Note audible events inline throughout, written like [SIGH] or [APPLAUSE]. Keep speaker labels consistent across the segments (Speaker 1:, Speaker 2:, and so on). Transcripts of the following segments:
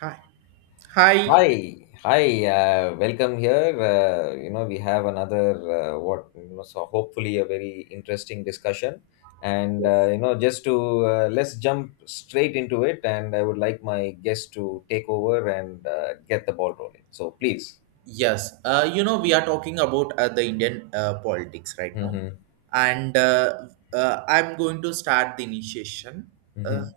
Speaker 1: Hi. Hi.
Speaker 2: Hi, hi. Welcome here. We have another what you know, so hopefully a very interesting discussion. And you know, just to Let's jump straight into it. And I would like my guest to take over and get the ball rolling. So please.
Speaker 1: Yes. We are talking about the Indian politics right now.
Speaker 2: Mm-hmm.
Speaker 1: And I'm going to start the initiation. Uh,
Speaker 2: Mm-hmm.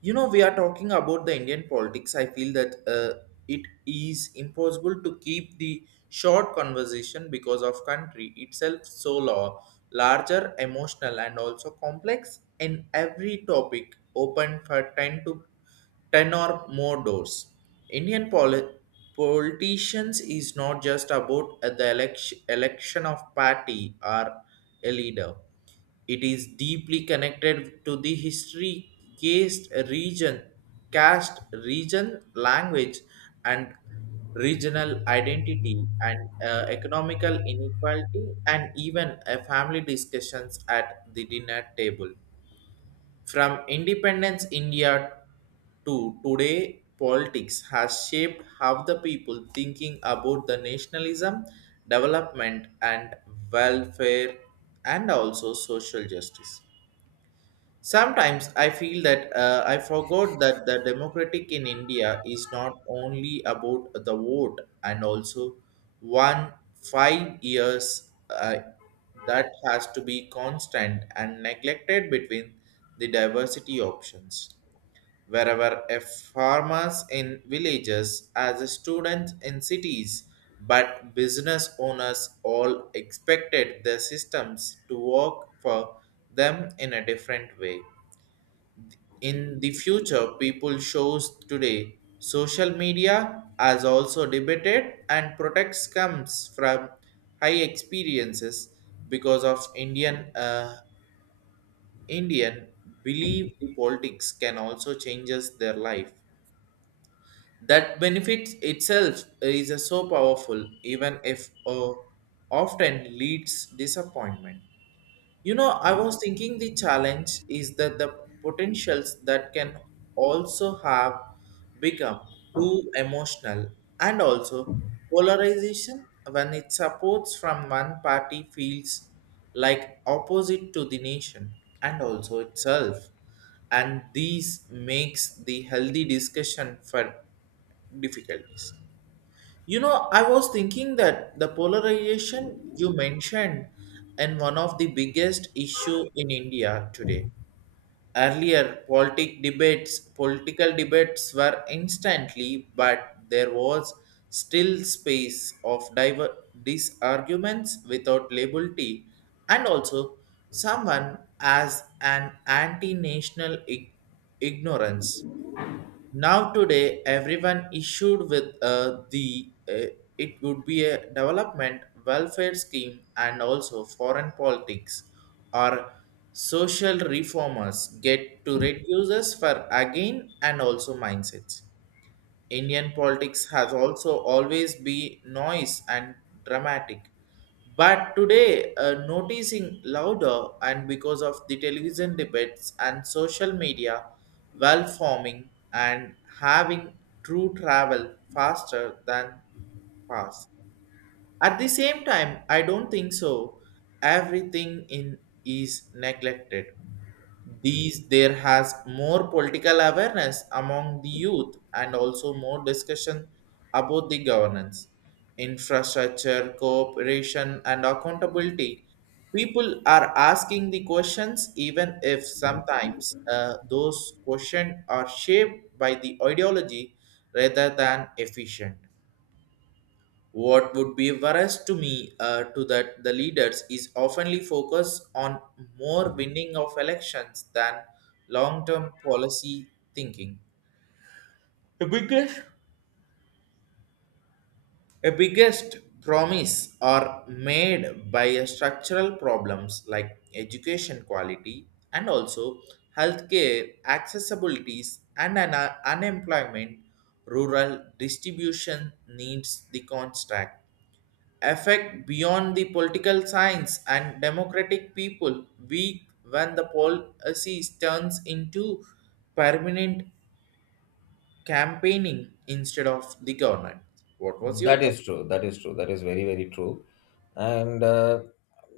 Speaker 1: we are talking about the Indian politics. I feel that it is impossible to keep the short conversation because of country itself so law, larger, emotional, and also complex in every topic open for 10 to 10 or more doors. Indian politicians is not just about the election of party or a leader. It is deeply connected to the history, caste, region, caste, region, language, and regional identity and economical inequality and even a family discussions at the dinner table from independence India to today, politics has shaped how the people thinking about the nationalism, development and welfare and also social justice. Sometimes I feel that I forgot that the democratic in India is not only about the vote and also one 5 years that has to be constant and neglected between the diversity options. Wherever a farmers in villages as a student in cities, but business owners all expected their systems to work for them in a different way in the future people shows today social media has also debated and protects comes from high experiences because of Indian believe the politics can also changes their life that benefits itself is so powerful even if often leads disappointment. I was thinking the challenge is that the potentials that can also have become too emotional and also polarization when it supports from one party feels like opposite to the nation and also itself, and these makes the healthy discussion for difficulties. I was thinking that the polarization you mentioned and one of the biggest issue in India today. Earlier, political debates were instantly, but there was still space of these arguments without labelty, and also someone as an anti-national ignorance now today, everyone issued with the it would be a development welfare scheme and also foreign politics or social reformers get to reduce us for again and also mindsets. Indian politics has also always been noise and dramatic. But today, noticing louder and because of the television debates and social media, well forming and having true travel faster than fast. At the same time, I don't think so. Everything in is neglected these there has more political awareness among the youth and also more discussion about the governance infrastructure cooperation and accountability. People are asking the questions even if sometimes those questions are shaped by the ideology rather than efficient. What would be worse to me to that the leaders is oftenly focused on more winning of elections than long-term policy thinking. The biggest A biggest promise are made by a structural problems like education quality and also healthcare accessibilities and an unemployment rural distribution needs the contract affect beyond the political science and democratic people weak when the policy turns into permanent campaigning instead of the government. What was your
Speaker 2: That
Speaker 1: thought?
Speaker 2: is true. That is true. That is very, very true. And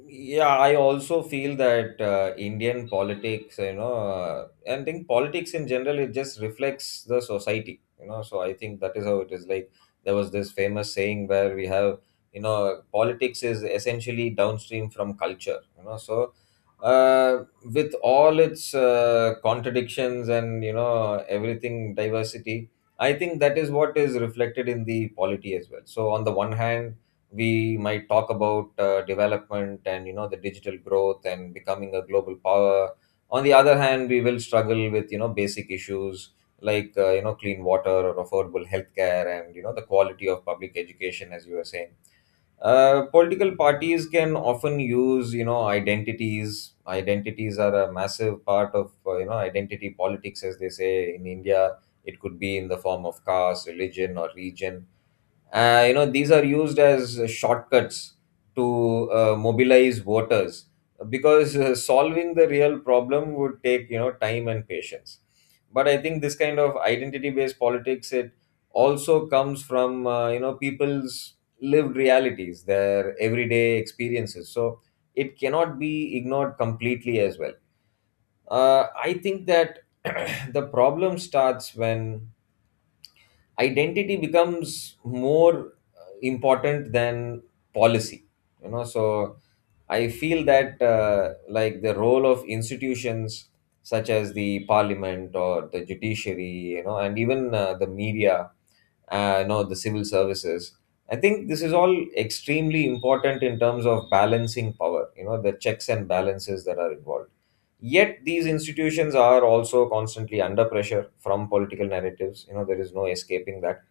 Speaker 2: Yeah, I also feel that Indian politics, and think politics in general, it just reflects the society, you know. So I think that is how it is. Like there was this famous saying where we have, you know, politics is essentially downstream from culture, you know. So uh, with all its contradictions and, you know, everything, diversity. I think that is what is reflected in the polity as well. So on the one hand, we might talk about development and, you know, the digital growth and becoming a global power. On the other hand, we will struggle with, you know, basic issues like you know, clean water or affordable healthcare and, you know, the quality of public education, as you were saying. Political parties can often use, you know, identities. Are a massive part of you know, identity politics, as they say in India. It could be in the form of caste, religion, or region. You know, these are used as shortcuts to mobilize voters, because solving the real problem would take, you know, time and patience. But I think this kind of identity-based politics, it also comes from you know, people's lived realities, their everyday experiences. So it cannot be ignored completely as well. I think that [CLEARS THROAT] the problem starts when identity becomes more important than policy, you know. So I feel that like the role of institutions such as the parliament or the judiciary, you know, and even the media, you know, the civil services. I think this is all extremely important in terms of balancing power, you know, the checks and balances that are involved. Yet these institutions are also constantly under pressure from political narratives, you know, there is no escaping that.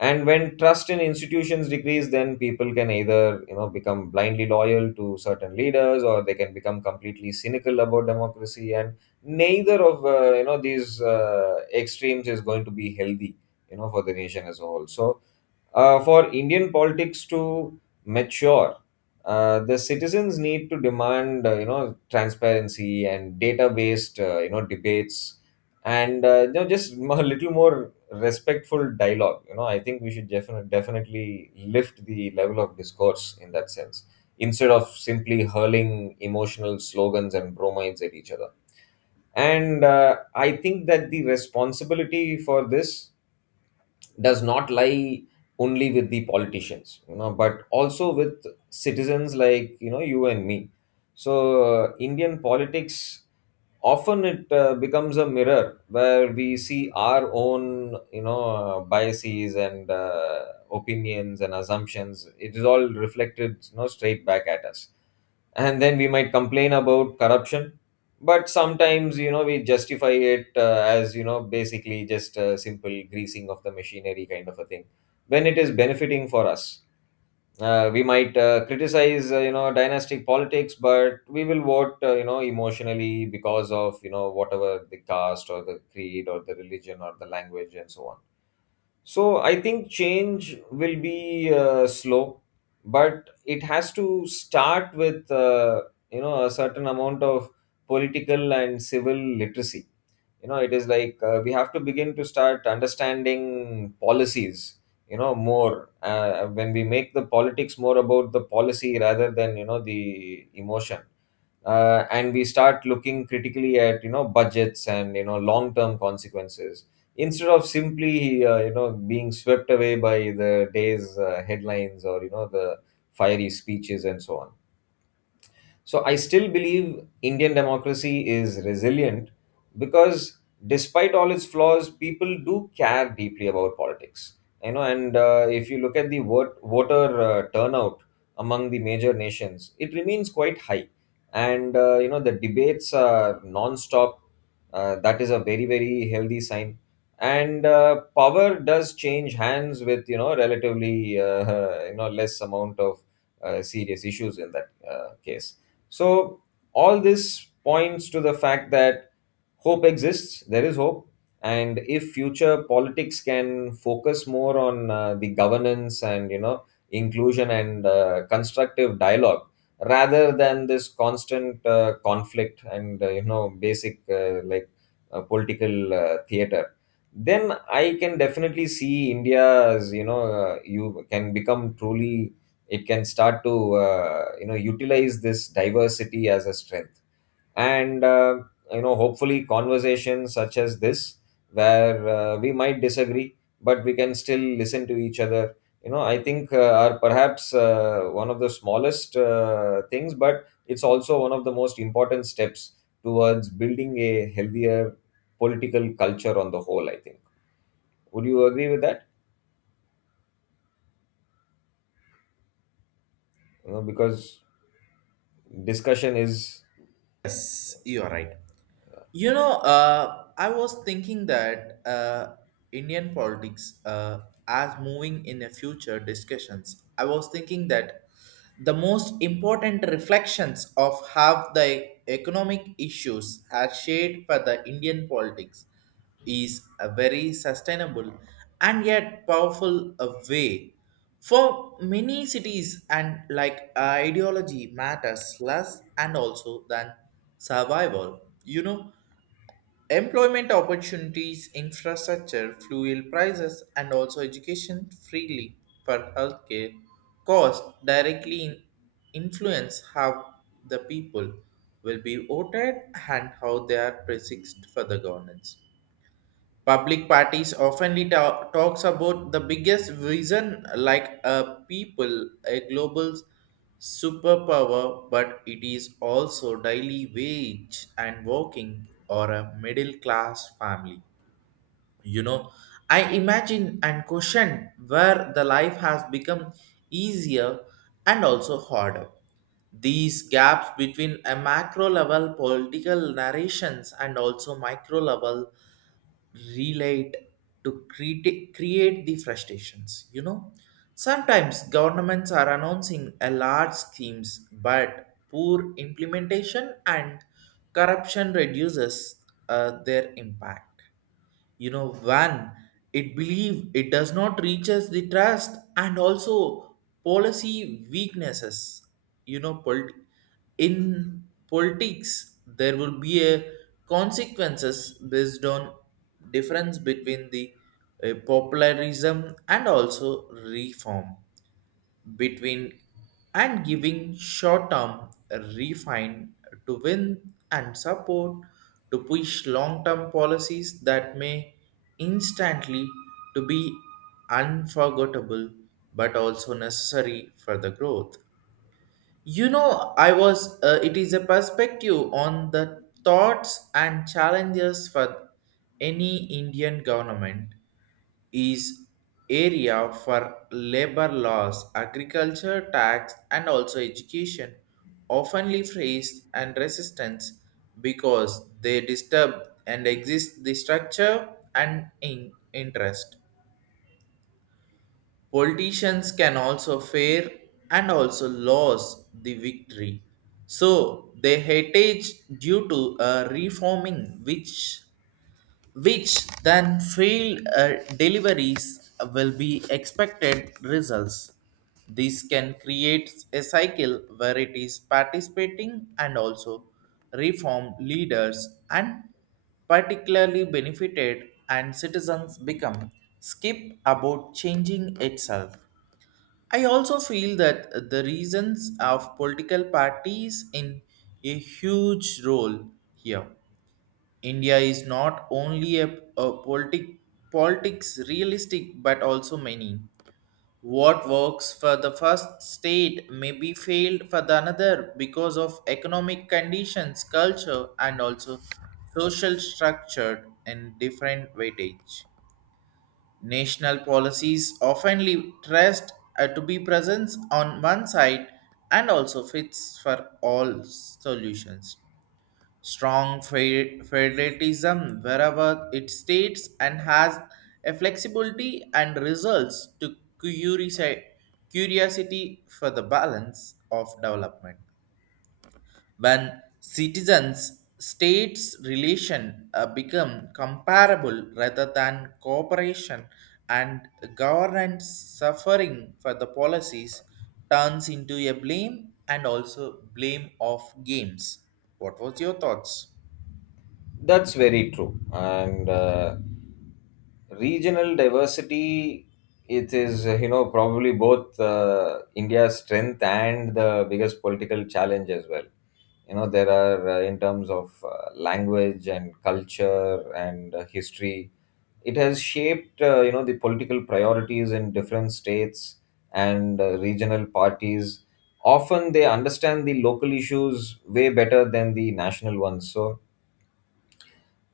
Speaker 2: And when trust in institutions decrease, then people can either, you know, become blindly loyal to certain leaders, or they can become completely cynical about democracy, and neither of you know, these extremes is going to be healthy, you know, for the nation as a whole. So for Indian politics to mature, the citizens need to demand, you know, transparency and data-based, you know, debates, and you know, just [LAUGHS] a little more respectful dialogue. You know, I think we should definitely lift the level of discourse in that sense, instead of simply hurling emotional slogans and bromides at each other. And I think that the responsibility for this does not lie only with the politicians, you know, but also with citizens like, you know, you and me. So Indian politics, often it becomes a mirror where we see our own, you know, biases and opinions and assumptions. It is all reflected, you know, straight back at us. And then we might complain about corruption, but sometimes, you know, we justify it as, you know, basically just a simple greasing of the machinery kind of a thing, when it is benefiting for us. We might criticize you know, dynastic politics, but we will vote you know, emotionally, because of, you know, whatever the caste or the creed or the religion or the language and so on. So I think change will be slow, but it has to start with you know, a certain amount of political and civil literacy. You know, it is like we have to begin to start understanding policies. You know, more when we make the politics more about the policy rather than, you know, the emotion, and we start looking critically at, you know, budgets and, you know, long term consequences, instead of simply you know, being swept away by the day's headlines, or, you know, the fiery speeches and so on. So I still believe Indian democracy is resilient, because despite all its flaws, people do care deeply about politics. You know, and if you look at the voter turnout among the major nations, it remains quite high. And you know, the debates are non-stop. That is a very, very healthy sign. And power does change hands with, you know, relatively [LAUGHS] you know, less amount of serious issues in that case. So all this points to the fact that hope exists. There is hope. And if future politics can focus more on the governance and, you know, inclusion and constructive dialogue, rather than this constant conflict and you know, basic like political theater, then I can definitely see india as you know you can become truly It can start to you know, utilize this diversity as a strength. And you know, hopefully conversations such as this, where we might disagree, but we can still listen to each other. You know, I think are perhaps one of the smallest things, but it's also one of the most important steps towards building a healthier political culture on the whole, I think. Would you agree with that? You know, because discussion is.
Speaker 1: Yes, you are right. I was thinking that Indian politics as moving in a future discussions. I was thinking that the most important reflections of how the economic issues are shaped for the Indian politics is a very sustainable and yet powerful way. For many cities and like ideology matters less and also than survival. Employment opportunities, infrastructure, fuel prices, and also education freely for healthcare costs directly influence how the people will be voted and how they are perceived for the governance. Public parties oftenly talks about the biggest vision like a people, a global superpower, but it is also daily wage and working or a middle class family. You know, I imagine and question where the life has become easier and also harder. These gaps between a macro level political narrations and also micro level relate to create the frustrations. Sometimes governments are announcing a large schemes but poor implementation and corruption reduces their impact. When it believe it does not reaches the trust and also policy weaknesses. you know polit- in politics there will be a consequences based on difference between the popularism and also reform between and giving short-term refine to win and support to push long-term policies that may instantly to be unforgettable but also necessary for the growth. It is a perspective on the thoughts and challenges for any Indian government is area for labor laws, agriculture, tax, and also education, oftenly faced and resistance because they disturb and exist the structure and in interest. Politicians can also fear and also lose the victory. So they heritage due to a reforming which then failed deliveries will be expected results. This can create a cycle where it is participating and also reform leaders and particularly benefited and citizens become skip about changing itself. I also feel that the reasons of political parties in a huge role here. India is not only a politics realistic but also many. What works for the first state may be failed for the another because of economic conditions, culture, and also social structure and different weightage. National policies often trust to be present on one side and also fits for all solutions strong federalism wherever it states and has a flexibility and results to curiosi- curiosity for the balance of development. When citizens states relation become comparable rather than cooperation and governance suffering for the policies turns into a blame and also blame of games. What was your thoughts?
Speaker 2: That's very true. And regional diversity, it is you know, probably both India's strength and the biggest political challenge as well. You know, there are in terms of language and culture and history, it has shaped you know, the political priorities in different states. And regional parties, often they understand the local issues way better than the national ones. So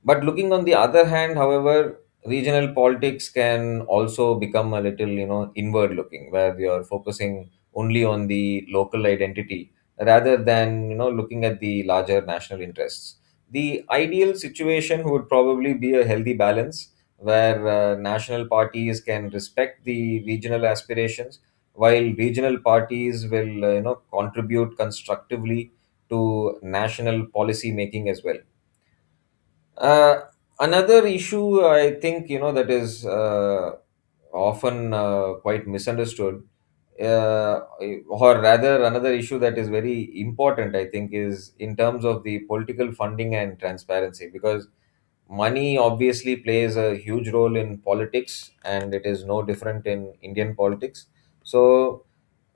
Speaker 2: but looking on the other hand, however, regional politics can also become a little, you know, inward looking, where you're focusing only on the local identity rather than, you know, looking at the larger national interests. The ideal situation would probably be a healthy balance, where national parties can respect the regional aspirations, while regional parties will, you know, contribute constructively to national policy making as well. uh, Another issue I think, you know, that is often quite misunderstood, uh, or rather another issue that is very important I think, is in terms of the political funding and transparency, because money obviously plays a huge role in politics, and it is no different in Indian politics. So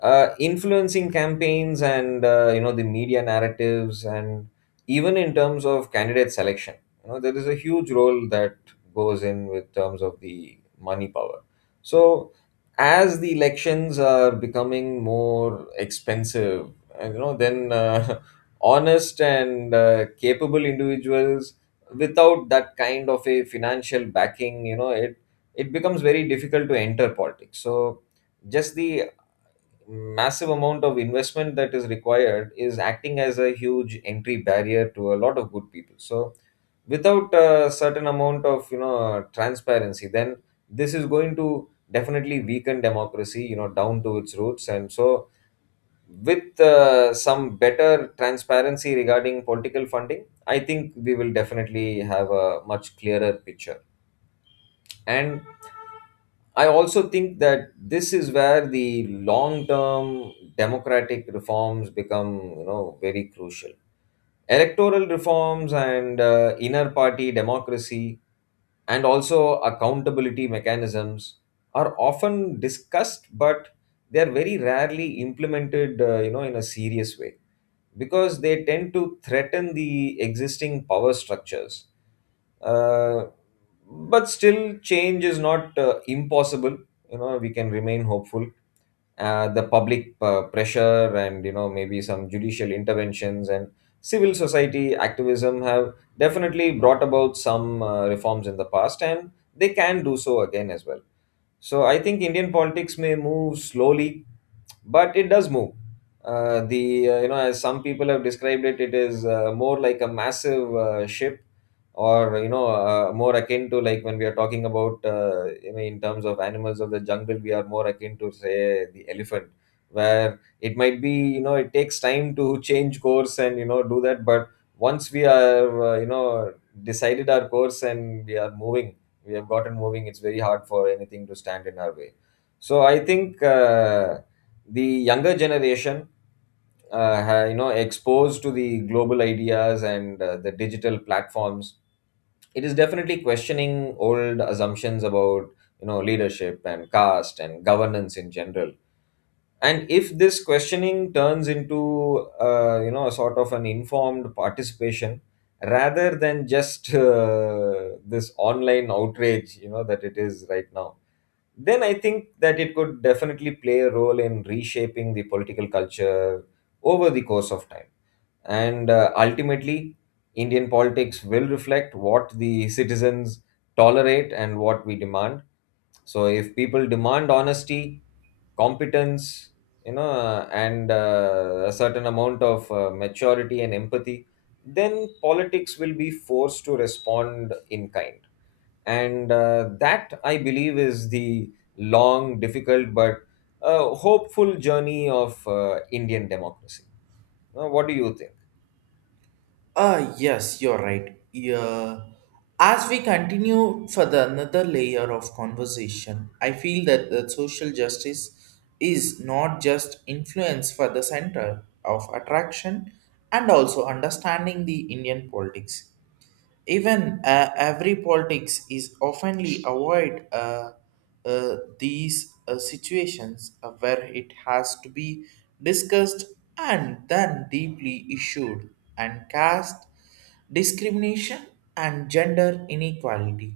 Speaker 2: influencing campaigns and you know, the media narratives, and even in terms of candidate selection, you know, there is a huge role that goes in with terms of the money power. So as the elections are becoming more expensive, and you know, then [LAUGHS] honest and capable individuals, without that kind of a financial backing, you know, it becomes very difficult to enter politics. So just the massive amount of investment that is required is acting as a huge entry barrier to a lot of good people. So without a certain amount of, you know, transparency, then this is going to definitely weaken democracy, you know, down to its roots. And so with some better transparency regarding political funding, I think we will definitely have a much clearer picture. And I also think that this is where the long-term democratic reforms become, you know, very crucial. Electoral reforms and inner party democracy and also accountability mechanisms are often discussed, but they are very rarely implemented, you know, in a serious way, because they tend to threaten the existing power structures. uh, but still, change is not impossible. You know, we can remain hopeful. The public pressure, and you know, maybe some judicial interventions and civil society activism have definitely brought about some reforms in the past, and they can do so again as well. So I think Indian politics may move slowly, but it does move. The as some people have described it, it is more like a massive ship, or more akin to, like, when we are talking about in terms of animals of the jungle, we are more akin to, say, the elephant, where it might be it takes time to [LAUGHS] change course and do that, but once we are decided our course and we are moving we have gotten moving. It's very hard for anything to stand in our way. So I think the younger generation, exposed to the global ideas and the digital platforms, it is definitely questioning old assumptions about leadership and caste and governance in general. And if this questioning turns into a sort of an informed participation rather than just this online outrage that it is right now, then I think that it could definitely play a role in reshaping the political culture over the course of time. And ultimately, Indian politics will reflect what the citizens tolerate and what we demand. So if people demand honesty, competence, and a certain amount of maturity and empathy, then politics will be forced to respond in kind. And that, I believe, is the long, difficult, but hopeful journey of Indian democracy. What do you think?
Speaker 1: Yes, you're right. Yeah. As we continue for the another layer of conversation, I feel that the social justice is not just influence for the center of attraction and also understanding the Indian politics. Even every politics is oftenly avoid these situations where it has to be discussed and then deeply issued and cast discrimination and gender inequality.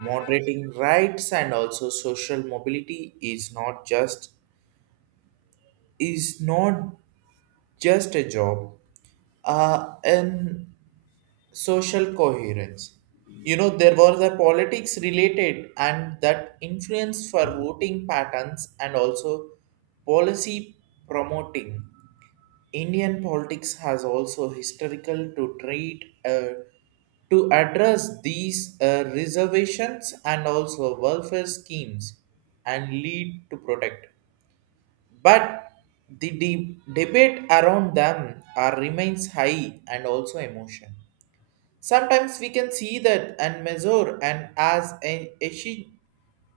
Speaker 1: Moderating rights and also social mobility is not just a job an social coherence. There was a politics related and that influence for voting patterns and also policy promoting. Indian politics has also historical to treat to address these reservations and also welfare schemes and lead to protect. But the debate around them are remains high and also emotion. Sometimes we can see that and measure and as an essen-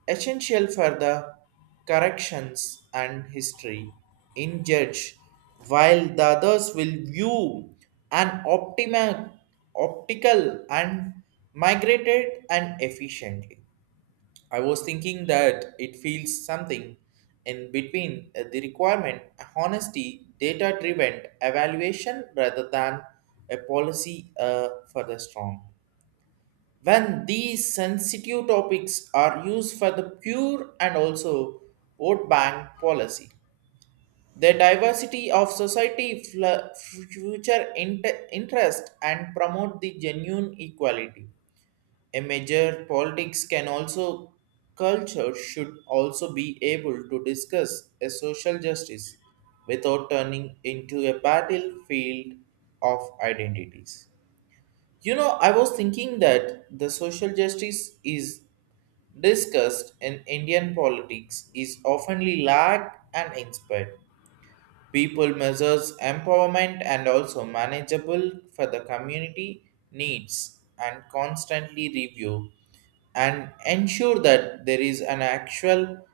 Speaker 1: essential for the corrections and history in judge, while the others will view an optical and migrated and efficiently. I was thinking that it feels something in between the requirement, honesty, data driven evaluation rather than a policy for the strong. When these sensitive topics are used for the pure and also vote bank policy, the diversity of society, future interest, and promote the genuine equality a major politics can also culture should also be able to discuss a social justice without turning into a battlefield of identities. I was thinking that the social justice is discussed in Indian politics is oftenly lacked and inspired. People measures empowerment and also manageable for the community needs and constantly review and ensure that there is an actual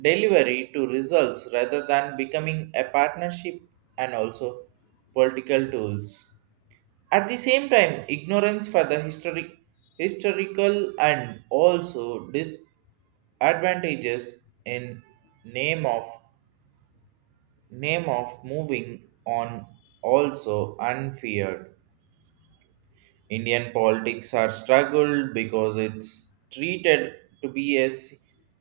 Speaker 1: delivery to results rather than becoming a partnership and also political tools. At the same time, ignorance for the historical and also disadvantages in name of name of moving on also unfeared. Indian politics are struggled because it's treated to be a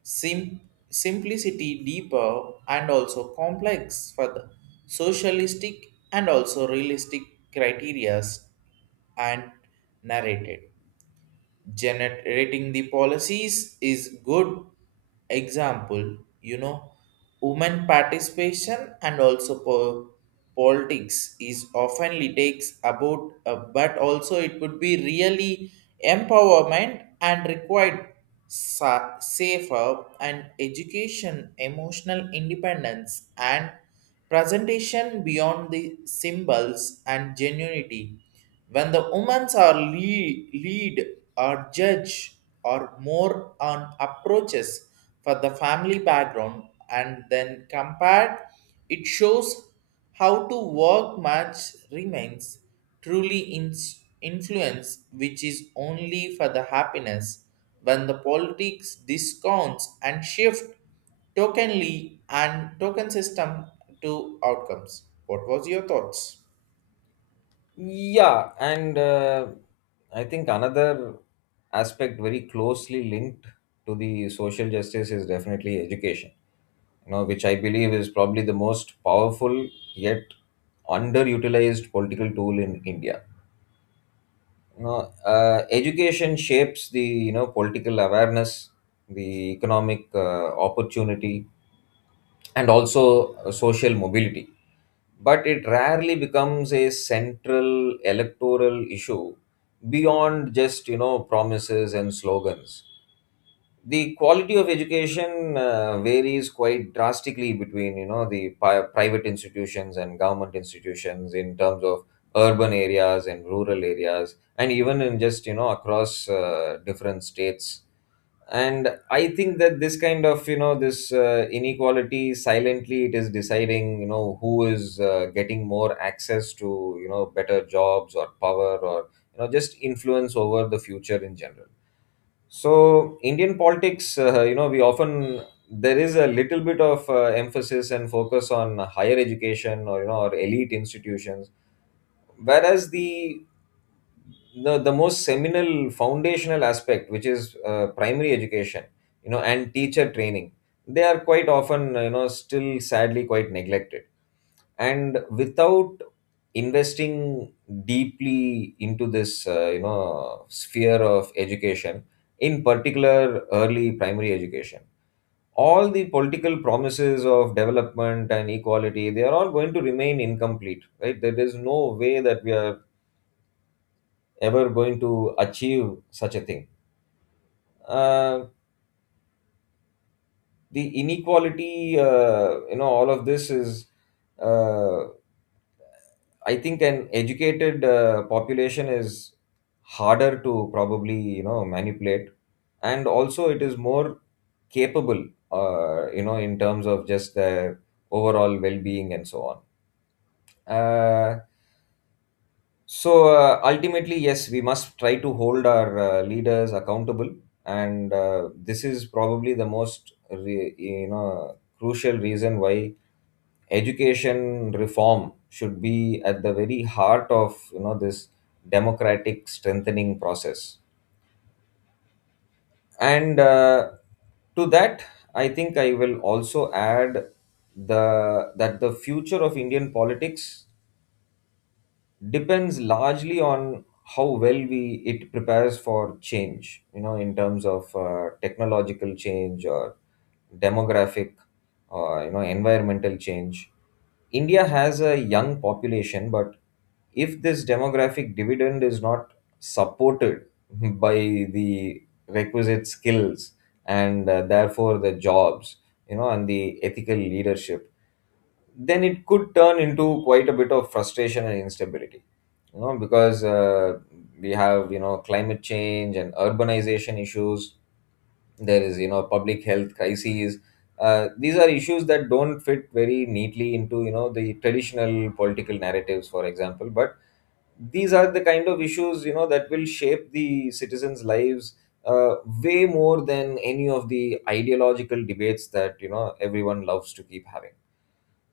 Speaker 1: sim- simplicity deeper and also complex for the socialistic and also realistic criterias and narrated generating the policies is good example. Women participation and also politics is oftenly takes about but also it would be really empowerment and required safer and education emotional independence and presentation beyond the symbols and genuinity. When the women's are lead or judge or more on approaches for the family background and then compared, it shows how to work much remains truly influence which is only for the happiness when the politics discounts and shift tokenly and token system to outcomes. What was your thoughts?
Speaker 2: Yeah, and I think another aspect very closely linked to the social justice is definitely education, which I believe is probably the most powerful yet underutilized political tool in India. Education shapes the political awareness, the economic opportunity, and also social mobility, but it rarely becomes a central electoral issue beyond just promises and slogans. The quality of education varies quite drastically between private institutions and government institutions, in terms of urban areas and rural areas, and even in just across different states. And I think that this kind of you know this inequality silently, it is deciding who is getting more access to better jobs or power or just influence over the future in general. So Indian politics, we often there is a little bit of emphasis and focus on higher education or elite institutions, whereas the most seminal foundational aspect, which is primary education, and teacher training, they are quite often, still sadly quite neglected. And without investing deeply into this sphere of education, in particular early primary education, all the political promises of development and equality, they are all going to remain incomplete. Right, there is no way that we are ever going to achieve such a thing. Uh, the inequality, all of this is, uh, I think, an educated population is harder to probably, manipulate, and also it is more capable, in terms of just their overall well-being and so on. So ultimately, yes, we must try to hold our leaders accountable, and this is probably the most crucial reason why education reform should be at the very heart of this democratic strengthening process. And to that, I think I will also add the that the future of Indian politics depends largely on how well we it prepares for change, in terms of technological change or demographic or environmental change. India has a young population, but if this demographic dividend is not supported [LAUGHS] by the requisite skills and therefore the jobs, and the ethical leadership, then it could turn into quite a bit of frustration and instability. You know, because we have, climate change and urbanization issues, there is, public health crises. These are issues that don't fit very neatly into the traditional political narratives, for example, but these are the kind of issues, that will shape the citizens lives uh, way more than any of the ideological debates that, everyone loves to keep having.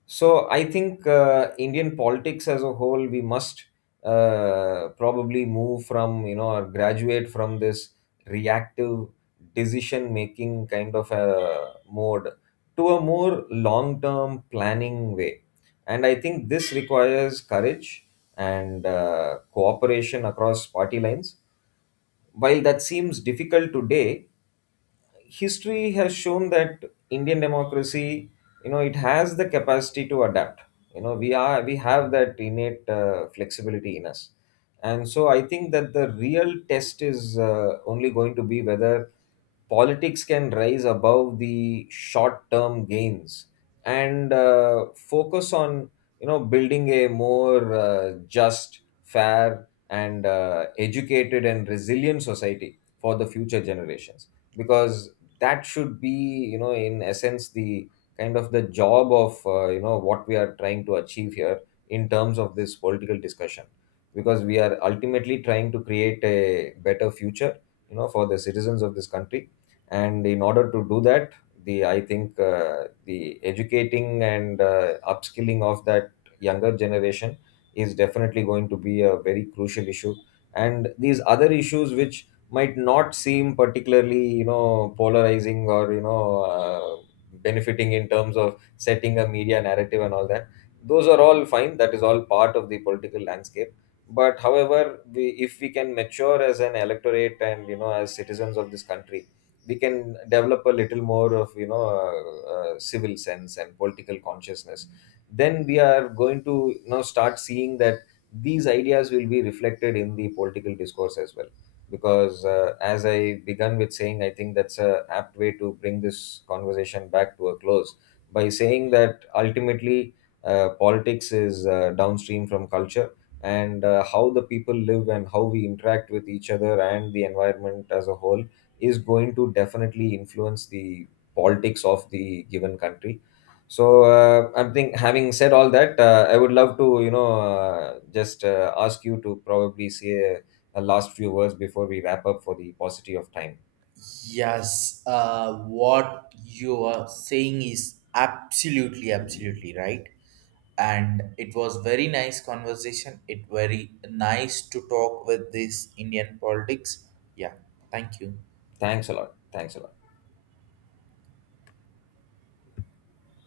Speaker 2: So I think Indian politics as a whole, we must probably move from, or graduate from, this reactive decision making kind of a mode to a more long term planning way. And I think this requires courage and cooperation across party lines. While that seems difficult today, history has shown that Indian democracy, it has the capacity to adapt. We have that innate flexibility in us, and so I think that the real test is only going to be whether politics can rise above the short term gains and focus on building a more just, fair, and educated and resilient society for the future generations. Because that should be, in essence, the kind of the job of what we are trying to achieve here in terms of this political discussion, because we are ultimately trying to create a better future for the citizens of this country. And in order to do that, the I think the educating and upskilling of that younger generation is definitely going to be a very crucial issue. And these other issues, which might not seem particularly polarizing or benefiting in terms of setting a media narrative and all that, those are all fine, that is all part of the political landscape. But however we, if we can mature as an electorate and, as citizens of this country, we can develop a little more of civil sense and political consciousness, then we are going to, start seeing that these ideas will be reflected in the political discourse as well. Because as I began with saying, I think that's a apt way to bring this conversation back to a close, by saying that ultimately politics is downstream from culture, and how the people live and how we interact with each other and the environment as a whole is going to definitely influence the politics of the given country. So I think having said all that, I would love to, just ask you to probably say a last few words before we wrap up for the paucity of time.
Speaker 1: Yes, what you are saying is absolutely, absolutely right. And it was very nice conversation. It very nice to talk with this Indian politics. Yeah, thank you.
Speaker 2: Thanks a lot. Thanks a lot.